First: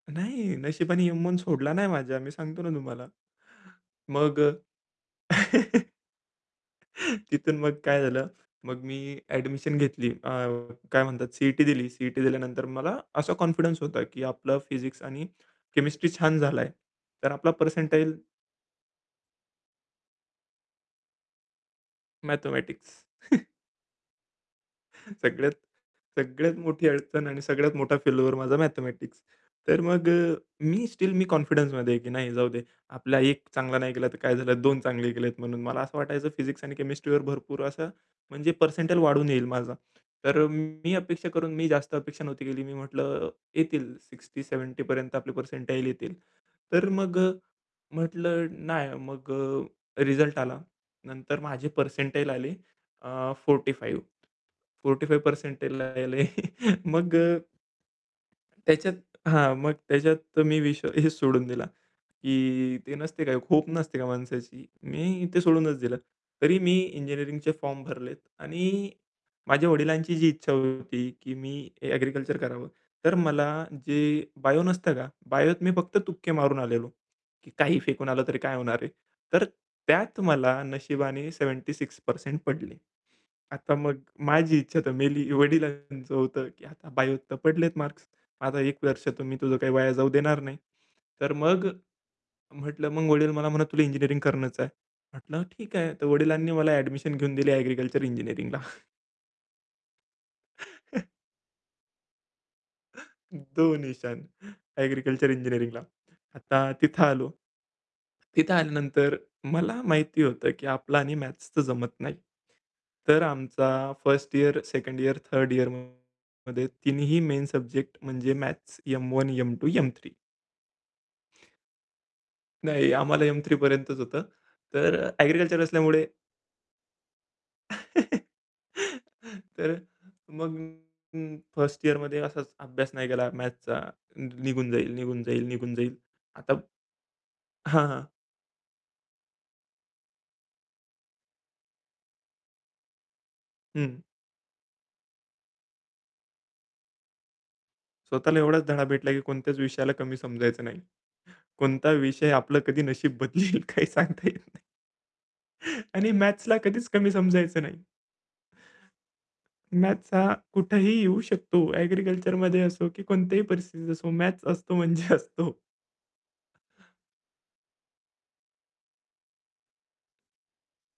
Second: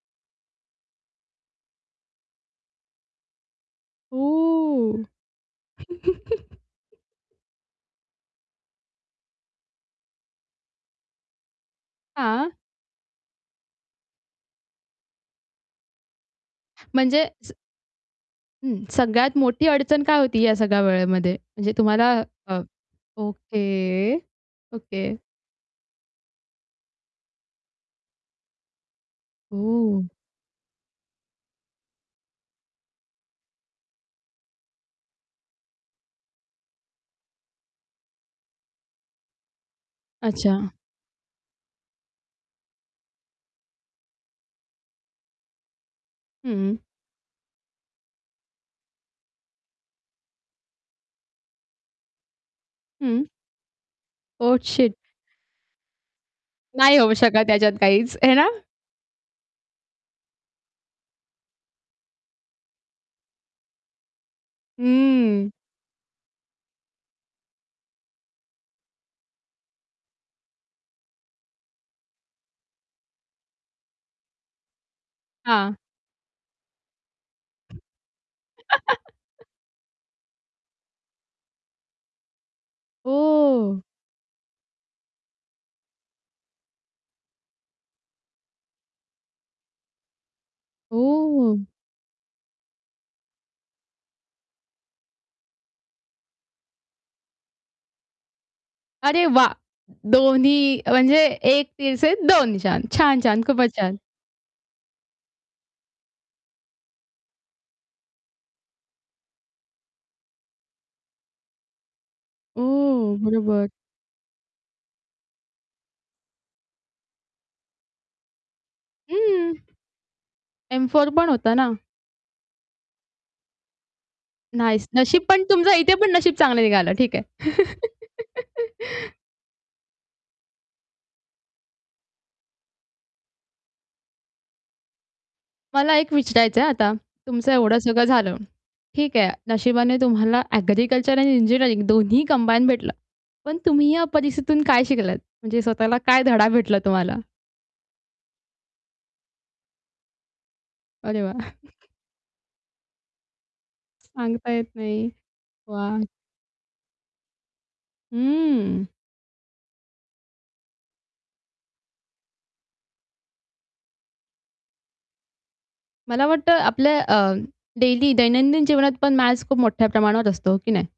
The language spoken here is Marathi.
नाही, नशिबाने एम-वन सोडला नाही माझा मी सांगतो ना तुम्हाला. मग अ, ओ! तिथून मग काय झालं, मग मी एडमिशन घेतली. अ, काय म्हणतात सी-ई-टी दिली. सी-ई-टी हां. दिल्यानंतर मला असा कॉन्फिडन्स होता की आपलं फिजिक्स आणि केमिस्ट्री छान झालाय. म्हणजे तर आपला पर्सेंटाईल हं. सगळ्यात मोठी अडचण काय होती या सगळ्या वेळेमध्ये? म्हणजे तुम्हाला अ मॅथेमॅटिक्स. Okay, okay. सगळ्यात सगळ्यात मोठी अडचण आणि सगळ्यात मोठा फेल्युअर माझा मॅथेमॅटिक्स. तर ओह. मग अ, मी स्टिल मी कॉन्फिडन्समध्ये आहे की नाही जाऊ दे. आपला 1 चांगला नाही गेला तर काय झालं, 2 चांगले केलेत म्हणून मला असं वाटायचं फिजिक्स आणि केमिस्ट्रीवर भरपूर असं म्हणजे पर्सेंटाइल वाढून येईल माझा. तर अच्छा. मी अपेक्षा करून, मी जास्त अपेक्षा नव्हती केली. मी म्हटलं येतील 60-70 पर्यंत आपले पर्सेंटाईल येतील. हं. तर मग अ, म्हटलं नाही मग अ, रिझल्ट आला. नंतर माझे पर्सेंटाईल आले हं. अ, 45. ओह, शिट! 45 पर्सेंटाइल आले. नाही होऊ मग अ शकत त्याच्यात काहीच. हे ना? त्याच्यात हां, मग त्याच्यात मी विषय हेचं सोडून दिला की ते नसते काय, होप नसते का माणसाची. मी ते हम्म. सोडूनच दिलं. तरी मी इंजिनिअरिंगचे फॉर्म भरलेत आणि माझ्या वडिलांची जी इच्छा होती, की मी एग्रीकल्चर करावं, तर मला जे बायो नसतं का? बायोत मी हां. फक्त तुक्के मारून आलेलो. की काहीही फेकून आलं, तरी काय होणार आहे. तर त्यात मला नशिबाने 76% पडले. आता ओह! मग माझी इच्छा तर मेली, वडिलांचं होतं की "आता बायोत तर पडलेत मार्क्स, आता 1 वर्ष तर मी तुझं काही वाया जाऊ देणार नाही." तर ओह. मग म्हटलं मग वडील मला म्हणत, "तुला इंजिनिअरिंग करणंच आहे." म्हटलं "ठीक आहे." तर वडिलांनी मला एडमिशन घेऊन दिली एग्रीकल्चर इंजिनिअरिंगला. अरे, वाह! दोन्ही म्हणजे "एक तीर से दो निशान." छान, छान, दो खूपच छान! निशान. एग्रीकल्चर इंजिनिअरिंगला. आता तिथं आलो. तिथं आल्यानंतर मला माहिती होतं की आपलं आणि मॅथ्सच तर जमत नाही. ओह, तर बरोबर. आमचा 1st year, 2nd year, 3rd इयरमध्ये तिन्हीही मेन सब्जेक्ट म्हणजे मॅथ्स. एम-वन, हं. M two, M three. एम-4 पण होता ना? नाही, आम्हाला एम-थ्री पर्यंतच होतं. नाईस. तर नशीब पण एग्रीकल्चर तुमचं इथे असल्यामुळे पण नशीब चांगलं निघालं. ठीक आहे. तर मग [unintelligible] 1st इयरमध्ये असाच अभ्यास नाही केला मॅथ्सचा. निघून जाईल, निघून जाईल, निघून मला जाईल. एक आता विचारायचंय हं आता, तुमचं एवढं हां, हां. सगळं झालं. ठीक आहे नशिबाने तुम्हाला एग्रीकल्चर आणि इंजिनिअरिंग दोन्ही कंबाईन भेटलं. पण तुम्ही हं. या परिस्थितीतून काय शिकलात? म्हणजे स्वतःला काय धडा भेटला तुम्हाला? स्वतःला एवढाच धडा भेटला की कोणत्याच विषयाला कमी समजायचं नाही. अरे वाह! कोणता विषय आपलं कधी नशीब बदलेल काही सांगता येत सांगता नाही. येत नाही. वाह! आणि मॅथ्सला कधीच कमी समजायचं नाही. हम्म. मॅथ्स हा कुठेही येऊ शकतो. एग्रीकल्चरमध्ये असो की कोणत्याही परिस्थितीत असो मॅथ्स असतो म्हणजे असतो. मला वाटतं आपल्या अ, डेली दैनंदिन जीवनात पण मॅथ्स खूप मोठ्या प्रमाणावर असतो हो की नाही?